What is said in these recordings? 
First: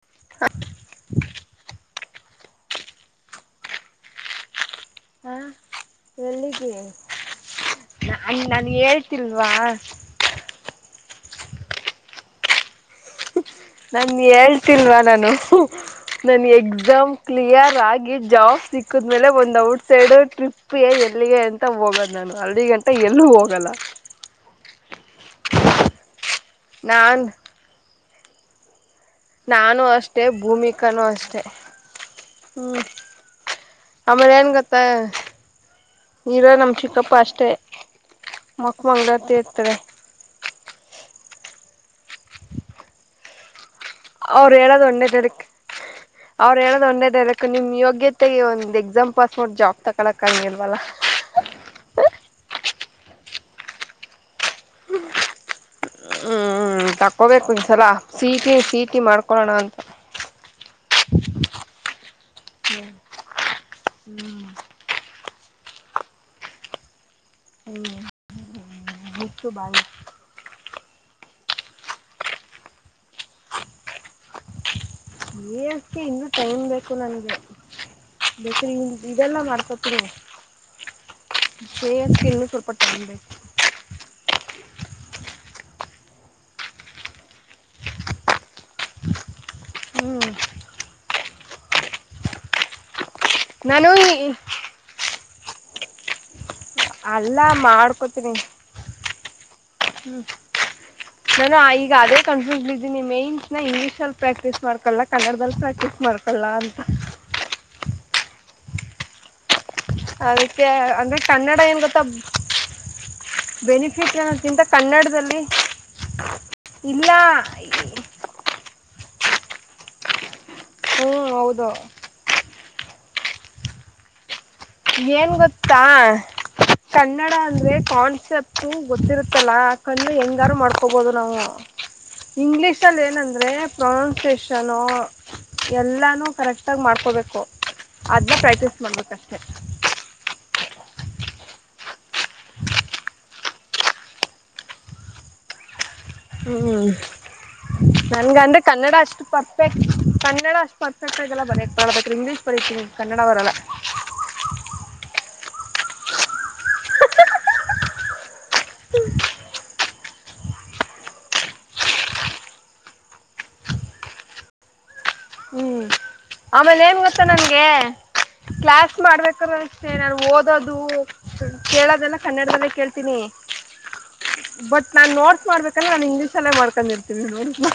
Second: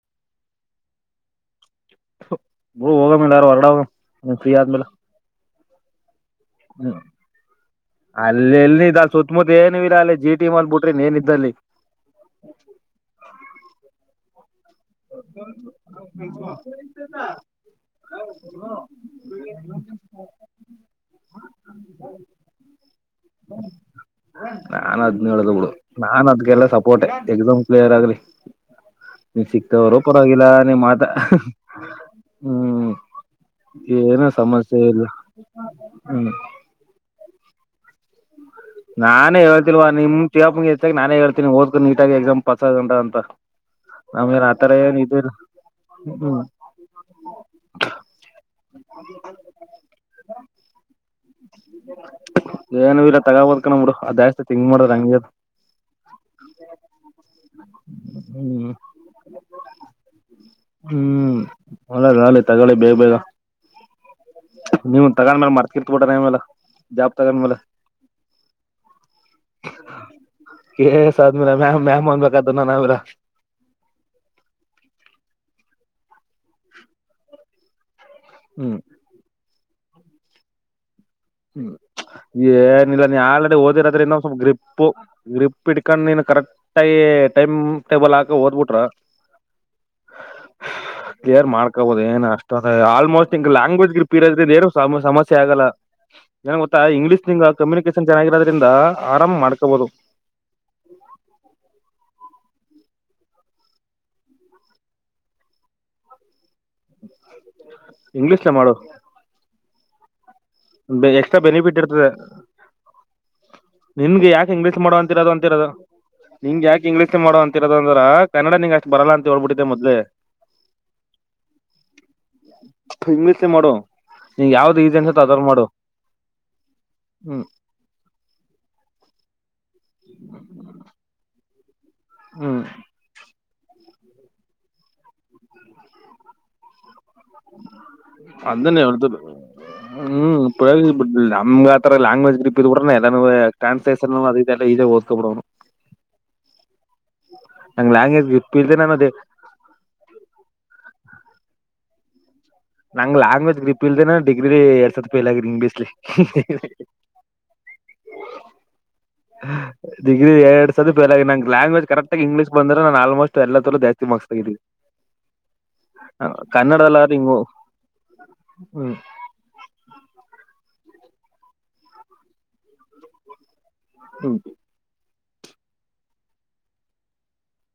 ಹ ಹೋಗ ಮೇಲೆ ಯಾರು ಹೊರಡ ಫ್ರೀ ಆದ್ಮೇಲೆ ಹ್ಮ ಅಲ್ಲ ಎಲ್ಲಿ ಇದ ಸುತ್ತಮುತ್ತ ಏನು ಇಿಲ್ಲಲ್ಲ ಅಲ್ಲಿ ಜಿಟಿ ಮಲ್ ಬಿಟ್ಟ ನ್ ಏನಿದ್ದಲ್ಲಿ [inaudible] ನಮ್ ಎಳ್ ಲ್ವಾ ನಾನು ನನ್ ಎಕ್ಸಾಮ್ ಕ್ಲಿಯರ್ ಆಗಿ ಜಾಬ್ ಸಿಕ್ಕಿದ್ಮೇಲೆ ಒಂದ ಔಟ್ಸೈಡ್ ಟ್ರಿಪ್ ಎಲ್ಲಿಗೆ ಅಂತ ಹೋಗದ್ ನಾನು ಅಲ್ಲಿ ಗಂಟ ಎಲ್ಲೂ ಹೋಗಲ್ಲ ನಾನ್ ಅದನ ಹೇಳ್ದ ಬಿಡು ನಾನ್ ಅದ್ಗೆಲ್ಲ ಸಪೋರ್ಟೆ ನಾನ್ ಎಕ್ಸಾಮ್ ಕ್ಲಿಯರ್ ಆಗ್ಲಿ ನೀ ಸಿಕ್ತಾ ನಾನು ಹೋದ್ರು ಅಷ್ಟೇ ಪರ್ವಾಗಿಲ್ಲ ನೀ ಮಾತ ಭೂಮಿಕಾನೂ ಅಷ್ಟೇ ಹ್ಮ್ ಏನು ಆಮೇಲೆ ಏನ್ ಸಮಸ್ಯೆ ಗತ್ತಾ ಇಲ್ಲ ಹ್ಮ್ ನೀರ ನಮ್ ಚಿಕ್ಕಪ್ಪ ಅಷ್ಟೇ ಮಕ್ ಮಂಗ್ಗಳೂರ್ ನಾನೇ ಇರ್ತಾರೆ ಹೇಳ್ತಿಲ್ವಾ ನಿಮ್ ಇತ್ತಾಗ ನಾನೇ ಹೇಳ್ತಿನನಿ ಓದ್ ನೀಟಾಗಿ ಎಕ್ಸಾಮ್ ಪಸ್ ಉಂಟ ಅಂತ ನಮ್ಗೇನ್ ಅವ್ರು ಆತರ ಹೇಳನಾದ ಏನ್ ಒ್ಣೆ ಇದು ಇಲ್ಲ ತರಕ್ ಹ್ಮ್ ಅವ್ರು ಹೇಳೋದ್ ಒಂದೇದು ನಿಮ್ ಯೋಗ್ಯತೆಗೆ ಒಂದ್ ಎಕ್ಸಾಮ್ ಪಾಸ್ ಮಾಡ್ರ ಜಾಬ್ ತಕೊಕ್ಂಗಿಲ್ವಲ್ಲ. [inaudible] ಏನ ಇಲ್ಲ ತಗೋಬೋದಕ ನಮಡು ಅದು ಜಾಸ್ತಿ ತಿಂಕ್ ಮಾಡ್ರ ಹಂಗದ. ಹ್ಮ ತಕೋಬೇಕು ಈ ಸಲ ಸಿಟಿ ಹ್ಮ್ ಸಿಟಿ ಮಾಡ್ಕೊೊಳ್ಳೋಣ ಅಂತ. ಹ್ಮ್ ಒಳ್ಳೇದ್ ತಗೊಳ್ಳಿ ಬೇಗ ಬೇಗ ನಿವು. ತಗೊಂಡ್ಮೇಲೆ ಮರ್ತಿರ್ತ ಬಿಟ್ಟನ ಆಮೇಲೆ ಜಾಬ್ ತಗೊಂಡ್ಮೇಲೆ. ಮುಚ್ಚು ಬಾಯಿ. ಕೆ ಎ ಸ್ ಆದ್ಮೇಲೆ ಮ್ಯಾಮ್ ಮ್ಯಾಮ್ನಾ ಅನ್ಬೇಕಾತದ ನಾನು ಆಮೇಲೆ. ಕೆ ಎ ಸ್ ಇಂದು ಟೈಮ್ ಬೇಕು ನನ್ಗೆ ಬೇಕ ಹ್ಮ್ ಇದೆಲ್ಲ ಮಾಡ್. [inaudible] ಹ್ಮ್ ಏನಿಲ್ಲ ನೀ ಆಲ್ರೆಡಿ ಓದಿರದೆ ಇನ್ನೊ ಸ್ವಲ್ಪ ಗ್ರಿಪ್. ಪ ಗ್ರೀಪ್ ಇಟ್ಡ್ಕೊಂಡ್ ನೀನ್ ಕರೆಕ್ಟ್ ಟೈಮ್ ಟೇಬಲ್ ಹಾಕ ಓದ್ಬಿಟ್ರ. ಹ್ಮ್. ಕ್ಲಿಯರ್ ಮಾಡ್ಕಬಹದು ಏನು ಅಷ್ಟೋದು ಅ ಆಲ್ಮೋಸ್ಟ್ಂಗ ನಾನು ಲ್ಯಾಂಗ್ವೇಜ್ ಗ್ರಿಪ್ ಇರೋದ್ ರಿಂದ ಎನ್ ಸಮ. ಆಗಲ್ಲ. ಎನ್ ಗೊತ್ತಾ ಇಂಗ್ಲೀಷ್ ಅಲ್ಲ ನಿಂಗ ಕಮ್ಯುನಿಕೇಶನ್ ಮಾಡ್ಕೋತೀನಿ ಚೆನ್ನಾಗಿರೋದ್ರಿಂದ ಆರಾಮ್ ಮಾಡ್ಕೊಬಹುದು. ನಾನು ಈಗ ಅದೇ. ಕನ್ಫ್ಯೂಸ್ ಇದೀನಿ ಮೆನ್ಸ್ ನಾ ಇಂಗ್ಲೀಷಲ್ಲಿ ಪ್ರಾಕ್ಟೀಸ್ ಮಾಡ್ಕೋಲ್ಲ ಕನ್ನಡದಲ್ಲಿ ಪ್ರಾಕ್ಟೀಸ್ ಮಾಡ್ಕೊಳ್ಳಲ್ಲ. ಇಂಗ್ಲೀಷ್ನ ಗ ಮಾಡು. ಅದಕ್ಕೆ ಅಂದ್ರೆ ಎಕ್ಸ್ಟ್ರಾ ಕನ್ನಡ ಬೆನಿಫಿಟ್ ಏನ್ ಗೊತ್ತಾ ಇರ್ತದ. ಬೆನಿಫಿಟ್ ನಿನ್ಗೆ ಯಾಕೆ ಅನ್ನೋದಕ್ಕಿಂತ ಇಂಗ್ಲೀಷ್ ಮಾಡುವ ಅಂತಿರೋದು ಕನ್ನಡದಲ್ಲಿ ಅಂತಿರೋದು. ನಿಂಗ್ ಯಾಕೆ ಇಲ್ಲ ಇಂಗ್ಲೀಷ್ ಮಾಡುವ ಅಂತಿರೋದ ಅಂದ್ರ ಕನ್ನಡ ನಿಂಗ್ ಅಷ್ಟ್ ಬರಲ್ಲಾ ಅಂತ ಹೇಳ್ಬಿಟ್ಟಿದೆೆ ಮೊದ್ಲೆ. ಹ್ಮ್ ಹೌದ. ಇಂಗ್ಲಿಷ್ ಯೇ ಮಾಡೋ ನಿಂಗ್ ಯಾವ್ದ ಇಸಿ ಅನ್ಸ. ಏನು ಗೊತ್ತಾ ಕನ್ನಡ ಹ್ಮ್ ಅಂದರೆ ಕಾನ್ಸೆಪ್ಟು ಗೊತ್ತಿರುತ್ತಲ್ಲ. ಕನ್ನಡ ಹೆಂಗಾರು ಮಾಡ್ಕೊಬೋದು ನಾವು ಹ್ಮ್ ಇಂಗ್ಲೀಷಲ್ಲಿ ಏನಂದರೆ. ಪ್ರೊನೌನ್ಸೇಷನ್ನು ಎಲ್ಲಾನೂ ಕರೆಕ್ಟಾಗಿ ಮಾಡ್ಕೊಬೇಕು. ಅದನ್ನೇ [inaudible] ಹ್ಮ್. ನಮ್ ಆತರ ಲಯಾಂಗ್ವಜ್ ಗ್ರೀಪ್ ಇದ್ ಕೂಡ ಎಲ್ಲ ಟ್ರನ್ಸ್ಲೇಷನ್ ಅದೆಲ್ಲ ಈಸಿಯಾಗಿ ಓದಕೊ ಬಿಡನು. [inaudible] ಹ್ಮ್ ನಂಗ್ ಲ್ಯಾಂಗ್ವೇಜ್ ಗ್ರಿಪ್ ನನ್ಗಂದ್ರೆ ಇಲ್ದೆ ಕನ್ನಡ ನಾನದು ಅಷ್ಟು ಪರ್ಫೆಕ್ಟ್ ಕನ್ನಡ ಅಷ್ಟು ಪರ್ಪೆ. ಕನ್ನಡ ಎಲ್ಲ ಬರಿಯಕ್ ಬರಲ್ಲಾ ಬಟ್ ಇಂಗ್ಲೀಷ್. ಬರೀತೀನಿ ಕನ್ನಡ ಬರಲ್ಲ ನಂಗ್ಲ್ಯಾಂಗ್ವಜ್ ಗ್ರಿಪ್ ಇಲ್ದೇ ಡಿಗ್ರಿ ಎಡ್ ಸತ್ ಫೇಲ್ ಆಗಿತ್ತು. ಬಿಸ್ಲಿ. ಡಿಗ್ರಿ ಎರಡ್ ಸಲಾ ಫೇಲ್ ಆಗ ನಂಗೆ ಲ್ಯಾಂಗ್ವೇಜ್ ಕರೆಕ್ಟಗ ಇಂಗ್ಲಷ್ ಬಂದೆ ನಾನ್ ಆಲ್ಮೋಸ್ಟ್ ಎಲ್ಲರೂ ಜಾಸ್ತಿಕ್ಸ್ ಆಗೀ. ಹ್ಮ್. ಆಮೇಲೆ ಏನ್ ಗೊತ್ತಾ ಹಿಂಗು ನಂಗೆ ಹ್ಮ್ ಕ್ಲಾಸ್ ಮಾಡ್ಬೇಕಾದ ನಂಗೆ. [inaudible] ಓದೋದು ಕೇಳೋದೆಲ್ಲ ಕನ್ನಡದಲ್ಲೇ ಕೇಳ್ತೀನಿ ಹ್ಮ್ ಬಟ್ ನಾ ನೋಟ್. ಮಾಡ್ಬೇಕಂದ್ರೆ ನಾನ್ ಇಂಗ್ಲೀಷ್ಲ್ಲೇ ಮಾಡ್ಕೊಂಡ್ರ್ತೀನಿ ನೋಡಿ. [inaudible]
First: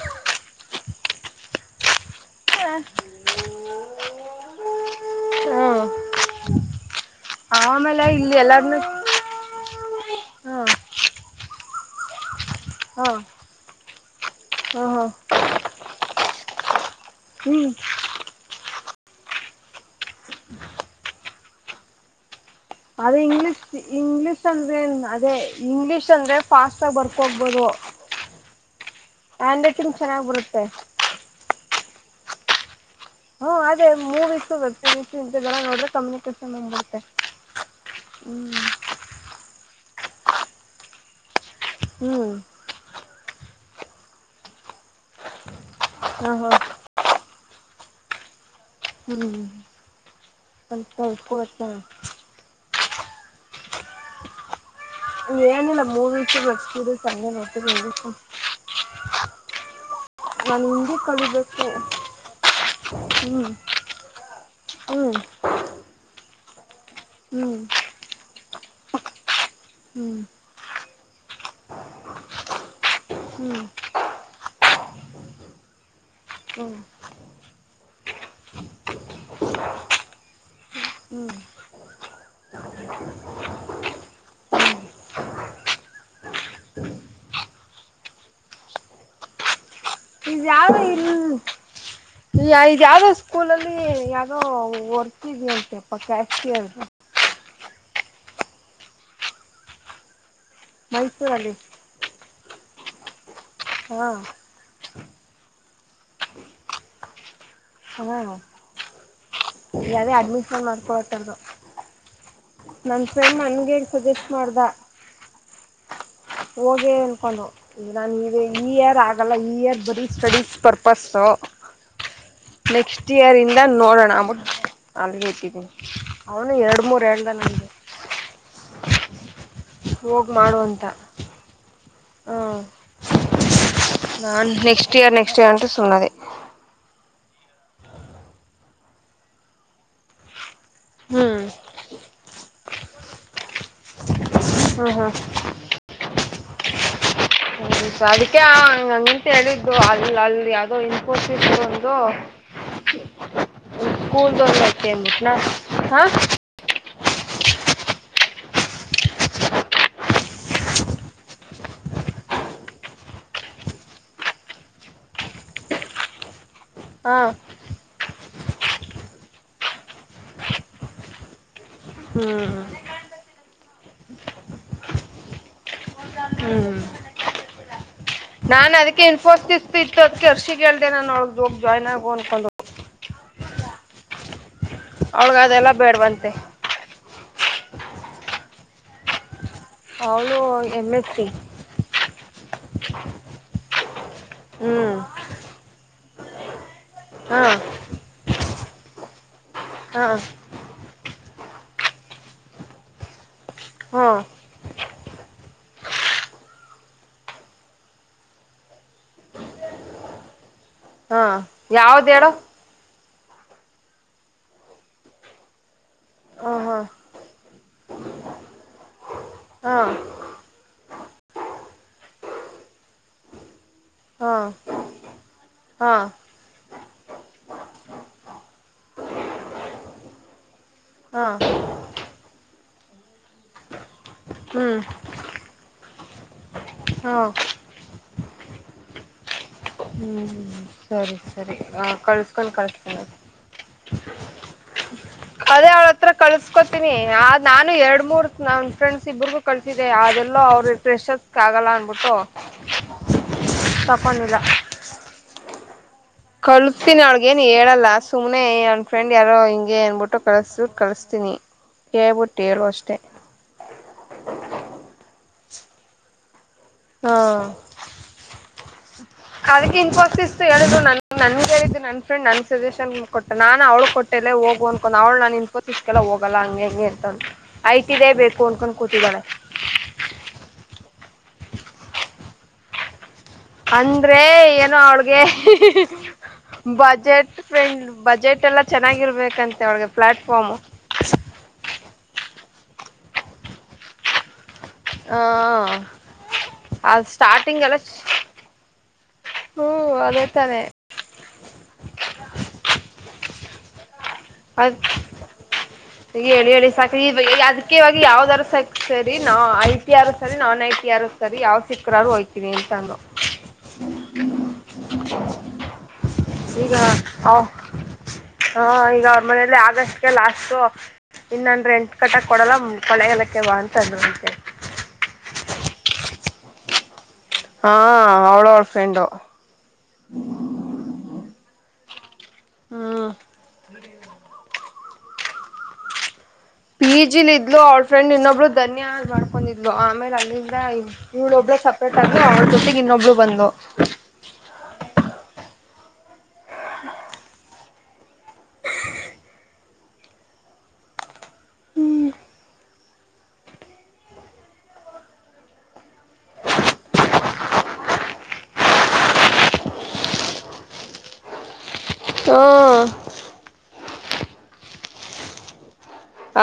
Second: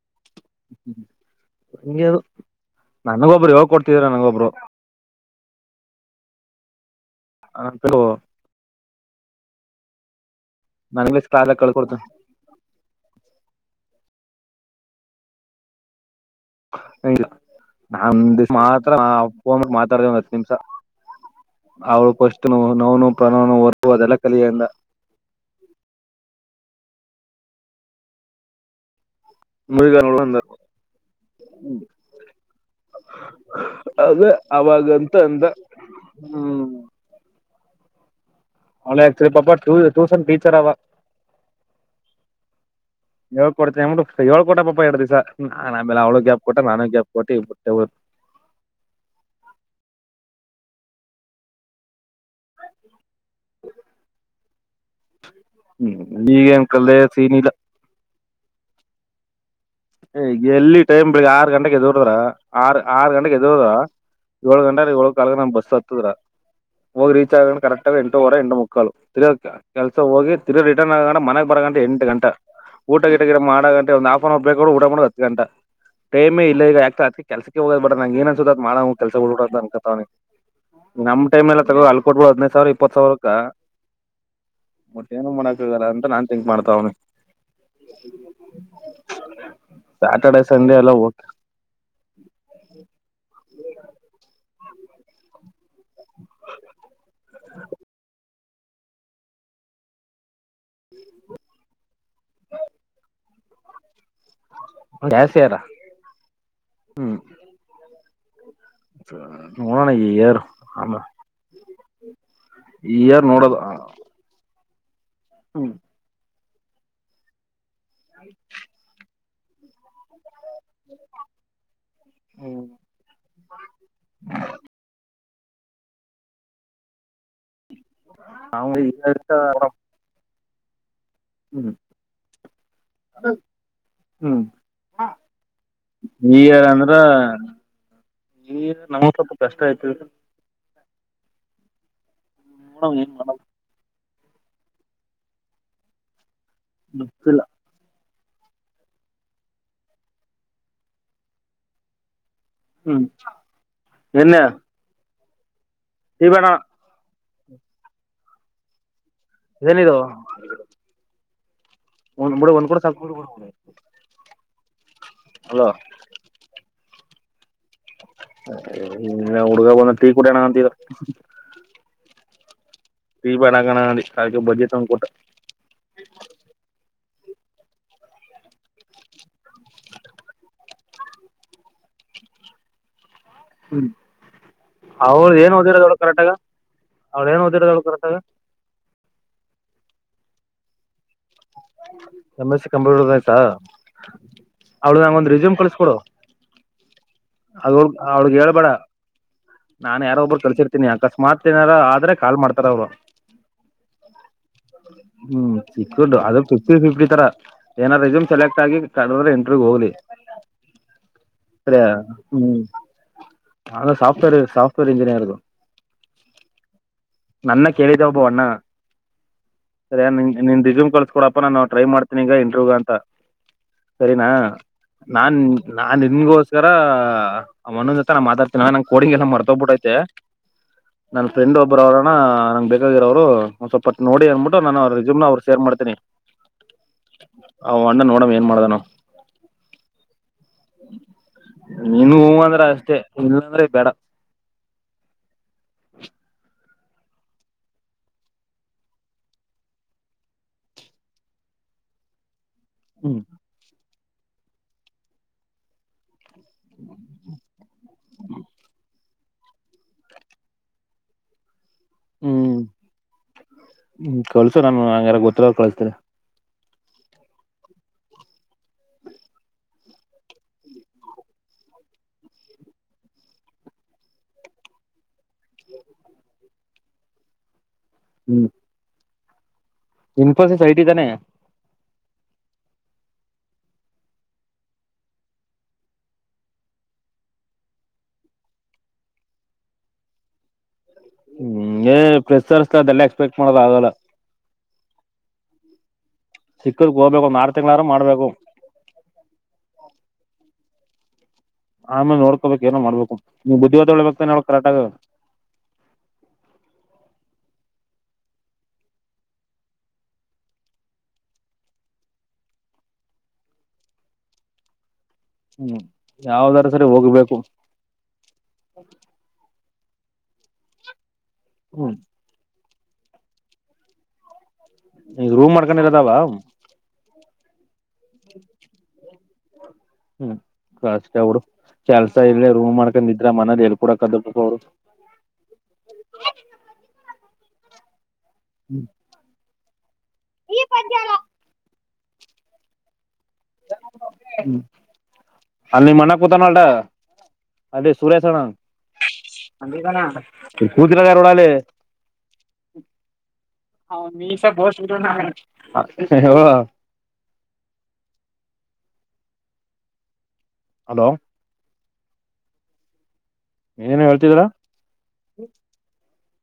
ಹೇಳ್ ನನಗೊಬ್ರು ಯಾವಾಗ ಕೊಡ್ತಿದರಾ ನನಗೊಬ್ರು. ಹ್ಮ ಆಮೇಲೆ ಇಲ್ಲಿ ಎಲ್ಲಾರ್ನು. [inaudible] ನನ್ ಬಷ್ಟ [inaudible] ಕಳ್ಕೊಡ್ತ. ಹ ಹ. ಇಲ್ಲ [inaudible] ಮಾತ್. ಫೋನ್ ಮಾತಾಡ ಒಂದ ಹತುನಿಮಿಷ ಅವಳ. ಅದ ಇಂಗ್ಲಿಷ್ ಇಂಗ್ಲಿಷ್ ಕಲಿಯಿಂದ ಅಂದ್ರೆ ಅದೇ ಇಂಗ್ಲಿಷ್ ಅಂದ್ರೆ. ಫಾಸ್ಟಾಗಿ ಬರ್ಕೋಬೊದು. ಹ್ಯಾಂಡ್ ರೈಟಿಂಗ್ ಮುಗ ನೋಡು ಚೆನ್ನಾಗ್ ಅಂದ ಬರತ್ತೆ. ಹ್ಮ ಅದೇ ಮೂವೀಸು ವೆಬ್ಸೀರೀಸು ಅವಾಗಂತ ಅಂದ ಇಂಥ್ದಲ್ಲ ನೋಡ್ರೆ ಕಮ್ಯುನಿಕೇಶನ್ ಹ್ಮ್ ಬಂದಿಬಿಡುತ್ತೆ. [inaudible] ಅವಳೆ ಪಾಪ ಟ್ಯೂಷನ್ ಟೀಚರ್ ಅವ ಹೂ ಕೊಡ್ನಮು ಏಳ್ ಕೊಟ್ಟ ಪಪ್ಪ ಎರಡುದಿವಸಾ ಆಮೇ ಅವ್ಳು ಹಾ ಗ್ಯಾಪ್ ಹಾ ಕೊಟ್ಟ ನಾನು ಗ್ಯಾಪ್ ಕೊಟ್ಟ ಯವತ್ತು ಹ್ಮ್ ಅಪತ ಏನು ಇಲ್ಲ ಹ್ಮ್ ಮೂವಿಸ ಈಗೇನ್ ಕಲ್ದೆ ಸೀನ್ ಮ ಇಲ್ಲ ಸಣೆ ಏ ಎಲ್ಲಿ ಟೈಮ್ ಬೆಳಿಗ್ಗೆ ಆರು ಗಂಟೆಗೆ ಕಲಿಬೇಕು ಹೆದ್ರುದ್ರೆ ಆರ್ ಆರು ಗಂಟೆಗೆ ಹ್ಮ್ ಎದುದ್ರ ಏಳ ಗಂಟ ಏಳ ಹ್ಮ್ ಕಾಲಗ ನಮ್ ಬಸ್ ಹತ್ತದರ ಹೋಗಿ ರೀಚ್ ಆಗೋಣ ಹ್ಮ್ ಕರೆಕ್ಟ್ ಆಗ ಎಂಟು ವರ ಎಂಟು ಮುಕ್ಕಾಲು ತಿಗ ಕೆಲಸ ಹೋಗಿ ತಿಗ ರಿಟರ್ನ್ ಆಗೋಣ ಮನಗ್ ಬರ ಗಂಟೆ ಎಂಟು ಗಂಟ ಊಟ ಗಿಟ ಗಿ ಹ್ಮ್ ಮಾಡ ಗಂಟ ಒಂದು ಹಾಫ್ ಅನ್ ಅವರ್ ಬೇಕ ಉಡಕ ಹತ್ತು ಗಂಟ ಟೈಮ್ ಇಲ್ಲ ಹ್ಮ್ ಈಗ ಯಾಕತ ಅತಿ ಕೆಲ್ಸಕ್ಕೆ ಹೋಗೋದ ನನಗೆ ಏನನ್ಸುತ್ತದತ ಮಾಡ ಕೆಲಸದ ಬಿಟ್ ಬಿಟ್ಟು ಅನ್ಕತವಿ ನಮ್ಮ ಹ್ಮ್ ಟೈಮ್ ಎಲ್ಲ ತಗೋ ಅಲ್ಕ ಕೊಟ್ಟು ಬಿಟ್ಟು ಅದಿನೈದು ಸಾವಿರ ಇಪ್ಪತ್ ಸಾವಿರಕ್ಕ ಮಟ್ಟೆ ಏನು ಮಾಡಕ್ ಹೋಗಲ್ಲ ಅಂತ ನಾನ್ ತಿಂಕ್ ಮಾಡ್ತಾವ ಅವನಿ ಸ್ಯಾಟರ್ಡೆ ಸಂಡೆ ಎಲ್ಲ ಹೋಗತ ಈ ಇದ ಯಾವ್ದೋ ಸ್ಕೂಲ ಅಲ್ಲಿ ಯಾವ್ದೋ ವರ್ಕ್ ಇದೆಯಂತೆ ಕ್ಯಾಸಿಯರ್ದು ಹ ಮೈಸೂರಲ್ಲಿ ಹ್ಮ ಕ್ಯಾಸಿ ಯಾರ ಹ್ಮ್ ಹ ನೋಡೋಣ ಈ ಯಾವೇ ಇಯರ್ ಅಡ್ಮಿಷನ್ ಆಮೇಲೆ ಮಾಡ್ಕೊಟಾರ್ದು ಈ ನನ್ ಇಯರ್ ಫ್ರೆಂಡ್ ನೋಡೋದು ನನ್ಗೆಗ್ ಸಜೆಸ್ಟ್ ಮಾಡ್ದ ಹ್ಮ್ ಹೋಗಿ ನ್ಕೊಂಡು ನಾನ ಇ ಈ ಏರ್ ಆಗಲ್ಲ ಈ ಏರ್ ಬರೀ ಸ್ಟಡೀಸ್ ಪರ್ಪಸ್ಸು ನೆಕ್ಸ್ಟ್ ಇಯರ್ ಇಂದ ನೋಡೋಣಬಿಟ್ಟ ಅ ಅವನು ಎರಡು ಮೂರ್ ಹೇಳ್ದ ನನಗೆ ಹ ಹೋಗಿ ಮಾಡುವಂಥ ಹೂ ಅ ಹ್ಮ್ ನಾನ್ ನೆಕ್ಸ್ಟ್ ಇಯರ್ ನೆಕ್ಸ್ಟ್ ಇಯರ್ ಅಂಟು ಸುಮ್ಮನದೆ ಈಗಾರಂದ್ರ ಈಗ ನಮ್ ಸ್ವಲ್ಪ ಕಷ್ಟ ಆಯ್ತ ಹೂ ಉನವು ಏನ್ ಮಾಡೋ ಹ್ಮ ಹಾ ಮತ್ತಲ್ಲ ಅದಕ್ಕೆಂಗಂತ ಹೇಳಿದ್ದು ಹವಾ ಅಲ್ ಅಲ್ಲಿ ಯಾವ್ದೋ ಇನ್ಪೋಸ ಒಂದು ಹ್ಮ್ ಸ್ಕೂಲ್ ಒಳ್ಳೆ ಕೇಮ ಸಿಬೇಣ ಏನಿದು ಒಂದ್ಡ ಒಂದ್ ಕೂಡ ಸಾಲ್ ಹಲೋ ಹಾ ಇನ್ನ ಹುಡುಗ ಬಂದ ಟೀ ಕೂಡಣ ಅಂತರ ಹ್ಮ್ ಬ ಆಗಣ ಅಡಿ ಕ ಬಜೆಟ್ ಒಂಗ್ಕೂಟ್ಟ ಹ್ಮ್ ನಾನ್ ಅದಕ್ಕೆ ಇನ್ಫೋಸಿಸ್ ಇತ್ತು ಅದ್ ಹರ್ಷಿಗ್ ಹೇಳ್ದೇ ನಾನ ಒ ಹೋಗಿ ಜಾಯ್ನ್ ಆಗು ಅನ್ಕೊಂಡ ಹ್ಮ್ ಅವ್ರ ಅವಳಗ ಏನ್ ಅದೆಲ್ಲ ಓದಿರೋದು ಕರೆಕ್ಟ್ಗ ಬೇಡವಂತೆ ಅವರು ಏನು ಓದಿರೋದು ಕರೆಕ್ಟಾಗಾ ಅವನು M H P M S ಈ ಕಂಪ್ಯೂಟರ್ ಸೈನ್ಸ್ ಹ್ಮ್ ಅವಳು ನಂಗೊಂದ ರಿಸ್ಯೂಮ್ ಕಳಸ್ ಕೊಡು. ಹಾ ಅದ ಅವಳಗ್ ಹೇಳ್ಬೇಡ. ನಾನ್ ಹಾ ಯಾರ ಒಬ್ರು ಕಲ್ಸಿರ್ತೀನಿ ಅಕಸ್ಮಾತ್ ಏನಾರ ಆದ್ರೆ ಕಾಲ್ ಮಾಡ್ತಾರ ಅವ್ರು. ಹ್ಮ್. ಹ್ಮ್ ಚಿಕ್ಕದು ಅದ ಫಫ್ಟಿ ಫಿಫ್ಟಿ ತರ ಏನಾರ ರೆಸ್ಯೂಮ್ ಸೆಲೆಕ್ಟ್ ಆಗಿ ಕಡ್ರೆ ಎಂಟ್ರಿ ಹೋಗ್ಲಿ. ಹಾ ಸರಿ ಯಾವ್ದ ಹೇಳು ಹ್ಮ್. ನಾ ಸಾಫ್ಟ್ವೇರ್ ಸಾಫ್ಟ್ವೇರ್ ಇಂಜಿನಿಯರದು. ಹಾ ಹಾ ನನ್ನ ಕೇಳಿದ ಒಬ ಅಣ್ಣ. ಹಾ ಸರಿ ನಿನ್ ್ಯೂಮ್ ಕಳ್ಸ್ಕ ಕೊಡಪ್ಪಾ ನಾನು ಟ್ರೈ ಮಾಡ್ತೀನಿ ಈಗ ಇಂಟರ್ವ ಅಂತ. ಸರಿನಾ. ಹಾ ನಾನ್ ಹಾ ನಾನ್ ನಿನ್ಗೋಸ್ಕರ ಅವನಂದ ನಾ ಮಾತಾಡ್ತೀನಿ ನಂ ಕೋಡಿಂಗ ಎಲ್ಲ ಮರ್ತೋಗಬಿಟ್ಟೈತೆ. [inaudible] ಹಾ. ಅವರ ನಂಗಗೆ ಬೇಕಾಗಿರೋರು ಒ್ ಸ್ವಲ್ಪ ನೋಡಿ ಅಂದ್ಬಿಟ್ಟು ಹ್ಮ್ ನಾನೆಿಸ್ಯೂಮ್ ನ ಅವ್ರು ಶೇರ್ ಮಾಡ್ತೇನಿ. ಹಾ. ಅ ನೋಡವ ಏನ್ ಮಾಡ್ದ ನ. ಹ್ಮ್ ಸರಿ ಸರಿ ಆ ನೀನು ಹೂ ಕಳ್ಸ್ಕೊಂಡ್ ಅಂದ್ರೆ ಅಷ್ಟೇ ಕಳ್ಸ್ತೀನಿ ಇಲ್ಲ ಅಂದ್ರೆ ಬೇಡ. ಅದೇ ಅವಳತ್ರ ಕಳ್ಸ್ಕೊ ಆದ್ ನಾನು ಎರಡ್ ಮೂರ್ ನನ್ ಫ್ರೆಂಡ್ಸ್ ಇಬ್ರಗೂ ಕಲ್ತಿದ್ದೆ ಅದೆಲ್ಲೋ ಅವ್ರ ಪ್ರೆಷರ್ಸ್ ಆಗಲ್ಲ. [unintelligible] ಹ್ಮ್. ತಪ್ಪೊಂಡಿಲ್ಲ. ಕಲ್ಸತೀನಿ ಅವ್ಗ ಏನ್ ಹೇಳಲ್ಲ ಸುಮನೆ ಅನ್ ಫ್ರೆಂಡ್ ಯಾರೋ ಹಿಂಗೆ ಅನ್ಬಿಟ್ಟು ಕಳಸ ಕಳಿಸ್ತೀನಿ. ಹೇಳ್ಬಿಟ್ಟು ಹ್ಮ್ ಹೇಳು ಅಷ್ಟೇ ಹ್ಮ ಕಳ್ಸು ನಾನು ಹಂಗ್ಯಾರ ಗೊತ್ತಿರೋರಿಗೆ ಕಲ್ಸ್ತೀನಿ. ಹಾ. ಅದಕ್ಕೆ ಇನ್ಫೋಸಿಸ್ ಹೇಳಿದ್ರು ನನ್ನ ನನಗ ಹೇಳಿದ್ದು ನನ್ನ ಫ್ರೆಂಡ್ ನನ್ನ ಸಜೆಷನ್ ಕೊಟ್ಟು ನಾನು ಅವ್ಳು ಕೊಟ್ಟೇ ಹೋಗ ಅಂದನ್ಕೊಂಡ್ ಅವಳ ನಾ ನಿನ್ಕೊತ ಇ್ಕಲ್ಲ ಹೋಗಲ್ಲ ಹಂಗೆ ಹಂಗೆ ಅಂತ ಐತಿದೆ ಬೇಕು ಹ್ಮ್ ಅನ್ಕೊಂಡು ಕೂತಿದ್ದಾಳೆ. ಇನ್ಫೋಸಿಸ್ ಐಟಿ ತಾನೆ. ಅಂದ್ರೆ ಏನೋ ಅವ್ಳಿಗೆ ಹಹ. ಬಜೆಟ್ ಫ್ರೆಂಡ್ ಬಜೆಟ್ ಎಲ್ಲ ಚೆನ್ನಾಗಿರ್ಬೇಕಂತೆ ಒಳಗೆ ಪ್ಲಾಟ್ಫಾರ್ಮ್. ಹ್ಮ್ ಏ ಪ್ರೆಸ್ರಿಸಸ್ತ ಅದೆಲ್ಲಾ ಎಕ್ಸ್ಪೆಕ್ಟ್ ಮಾಡದ್ ಆಲ್ಲ. ಹಾ ಅದು ಹೋಗ್ಬೇಕು ಒಂದ್ ಆರು ಸ್ಟಾರ್ಟಿಂಗ್ ಎಲ್ಲ ತಿಂಗಳಾರ ಮಾಡ್ಬೇಕು ಹ್ಮ ಅದೇ ತಾನೆ. ಆಮೇಲೆ ನೋಡ್ಕೋಬೇಕು ಏನ ಮಾಡಬೇಕು ನೀ ಬುದ್ಧಿವಾದ್ಳ್ಬೇಕ ಅದ ಹೇಳಿ ಹೇಳಿ ಸಾಕಾಗಿದೆ ಯ ಅದಿಕೆವಾಗಿ ಯಾವ್ದಾದಾರ ಸಕ್ ಸರಿ ನಾ ಐಟ ಆರ್ ಸರಿ ನಾನ್ ಐಟಿರ್ ಸರಿ ಯಾವ್ ಸಿಕ್ಕರರು ಹೋಗ್ತೀನಿ. [inaudible] ಹ್ಮ್ ಯಾವ್ದಾರ ಈಗ ಸರಿ ಹಾ ಹೋಗ್ಬೇಕು ಈಗ ಮನೇಲಿ ಆಗಸ್ಟ್ಗೆ ಲಾಸ್ಟ್ ಇನ್ನಂದು ಹ್ಮ್ ರೆಂಟ್ ಕಟ್ಟ ಕೊಡಲ್ಲ ಮು [unintelligible] ಈಗ ರೂಮ್ ಮಾಡ್ಕೊಂಡ ಇರದಾವ. ಹಾ ಅವ್ಳು ಅವಳ್ ಫ್ರೆಂಡು. ಹ್ಮ್ ಕಷ್ಟ ಬಿಡು ಕೆಲ್ಸ ಇಲ್ಲೇ ರೂಮ್ ಹ್ಞೂ ಮಾಡ್ಕೊಂಡಿದ್ರ ಮನದ ಎಲ್ ಕುೂಡಕದ ಅವ್ರು. [inaudible] ಪಿ ಜಿಲಿ ಇದ್ಲು ಅವ್ರ ಫ್ರೆಂಡ್ ಇನ್ನೊಬ್ರು ಧನ್ಯ ಮಾಡ್ಕೊಂಡಿದ್ಲು ಆಮೇಲೆ. ಅಲ್ಲಿಂದ ಇವಳೊಬ್ಳ ಸಪ್ರೇಟ್ ಆಗಿ ಅವ್ರ ಜೊತೆ ಇನ್ನೊಬ್ಬಳ. ಅಲ್ಲಿ ನಿಮ್ಮ ಅಣ್ಣಾ ಕೂತಾನೋಡ ಅಲ್ಲಿ. [unintelligible] ಹ ಮ ಸ ಬ ಹ. ಹಲೋ. ಹ. ಏನೇನು ಹೇಳ್ತಿದ್ದೀರಾ.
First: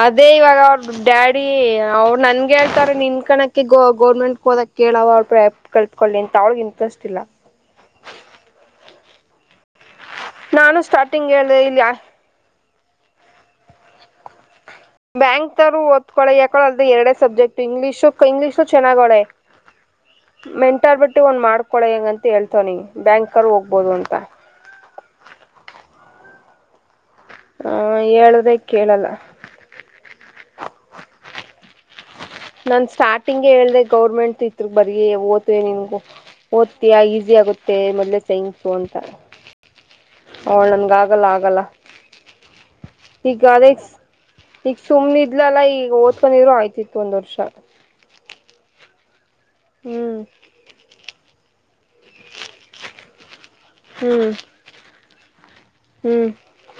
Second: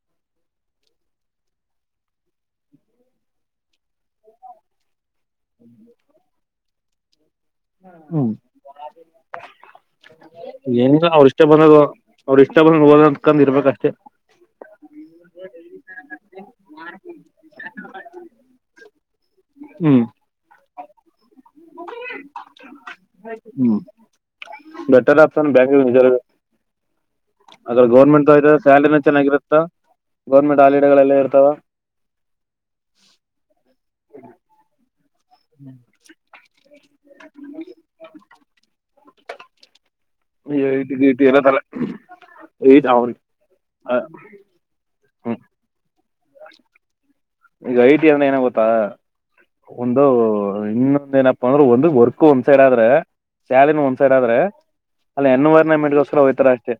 ಅದೇ ಇವಾಗ ಅವ್ರ ಡ್ಯಾಡಿ ಅವರು ನನ್ಗೆ ಹೇಳ್ತಾರೆ ನಿನ್ ಕಣಕ್ಕೆ ಗ ಗೌರ್ಮೆಂಟ್ ಹೋದಕ್ ಕೇಳವ ಅವ ಕಲ್ತ್ಕೊಳ್ಳಿ ಅಂತ ಅವ್ಳಗ್ ಇಂಟ್ರೆಸ್ಟ್ ಇಲ್ಲ ಹ್ಮ್ ನಾನು ಏನಿಲ್ಲ ಅವ್ರ ಸ್ಟಾರ್ಟಿಂಗ್ ಇಷ್ಟ ಹೇಳ್ದೆ ಬಂದದು ಇಲ್ಲಿ ಅವ್ರ ಇಷ್ಟ ಗೆ ಹೋದ ಅಂತಕಂದ ಇರ್ಬೇಕಷ್ಟೆ ಬ್ಯಾಂಕ್ ತರು ಓದ್ಕಳೆ ಯಾಕೋಳ ಅದ ಎರಡೇಬ್ಜಕ್ಟ್ ಇಂಗ್ಲೀಷು ಇಂಗ್ಲಲಿಷು ಚೆನ್ನಾಗಳೆ ಹ್ಮ್ ಮೆಂಟಲ್ಬಿಟ್ಟು ಒಂದು ಮಾಡ್ಕೊಳ ಹೆಂಗಂತ ಹೇಳ್ತವ ನೀ ಬ್ಯಾಂಕರು ಹ್ಮ್ ಹೋಗ್ಬೋದು ಅಂತ ಬೆಟರ್ ಆಪ್ಷನ್ ಬೆಂಗ್ಳೂರುರ್ ಆ, ಅದ್ರ ಗೌರ್ಮೆಂಟ್ ಹೇಳಿದ್ರೆ ಸ್ಯಾಲರಿನ ಕೇಳಲ್ಲ ಚೆನ್ನಾಗಿರುತ್ತ ಗೌರ್ಮೆಂಟ್ ಆಾಲಡೆಗಳೆಲ್ಲ ಇರ್ತಾವ ನಾನ್ ಸ್ಟಾರ್ಟಿಂಗ್ಗೆ ಹೇಳ್ದ ಗೌರ್ಮೆಂಟ್ ಇತ್ರು ಬರೀ ಓದ್ವೆ ನಿನ್ಗು ಈಸಿ ಆಗುತ್ತೆ ಮೊದ್ಲೇ ಸೈಂಗಸು ಅಂತ ಈ ಅವಳ ಐ ನನ್ಗ ಟಿ ಗಿಟಿ ಆಗಲ್ಲ ಆಗಲ್ಲ ಇರದಲ್ಲ ಐ ಅವ್ರ ಈಗ ಅದೇ ಈಗ ಸುಮ್ ಇದ್ಲಲ್ಲ ಈಗ ಓದ್ಕೊಂಡಿದ್ರು ಆಯ್ತಿತ್ತು ಒಂದ ವರ್ಷ ಈಗ ಐ ಟಿ ಅಂದ್ರೆ ಏನ ಗೊತ್ತಾ ಒಂದು ಹ್ಮ್ ಇನ್ನೊಂದ ಏನಪ್ಪ ಂದ್ರೆ ಒಂದು ವರ್ಕ್ ಒಂದ್ ಸೈಡ್ ಆದ್ರೆ ಸ್ಯಾಲ ಒಂದ್ ಸೈಡ್ ಹ್ಮ್ ಆದ್ರೆ ಅಲ್ಲಿ ಎವರೆ ಸ ಹ್ಮ್ ಹೋಗ್ತರ ಅಷ್ಟೇ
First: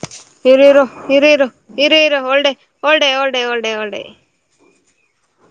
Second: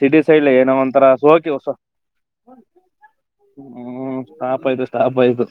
ಸಿಡಿ ಸೈಡ್ ಇರು ಏನೋ ಇರು ಇರು ಒಂತರಸ ಇರು ಹಕಿ ಹೊಸ ಇರು ಇರು ಹೊಲ್ಡೆ ಹೊಲ್ಡೆ ಹೊಲ್ಡೆ ಹೊಲ್ಡೆ ಹೊಲ್ಡೆ ಹ್ಮ ಹಬಾಯಯತು ಸ ಹಬ್ಬ ಆಯ್ತು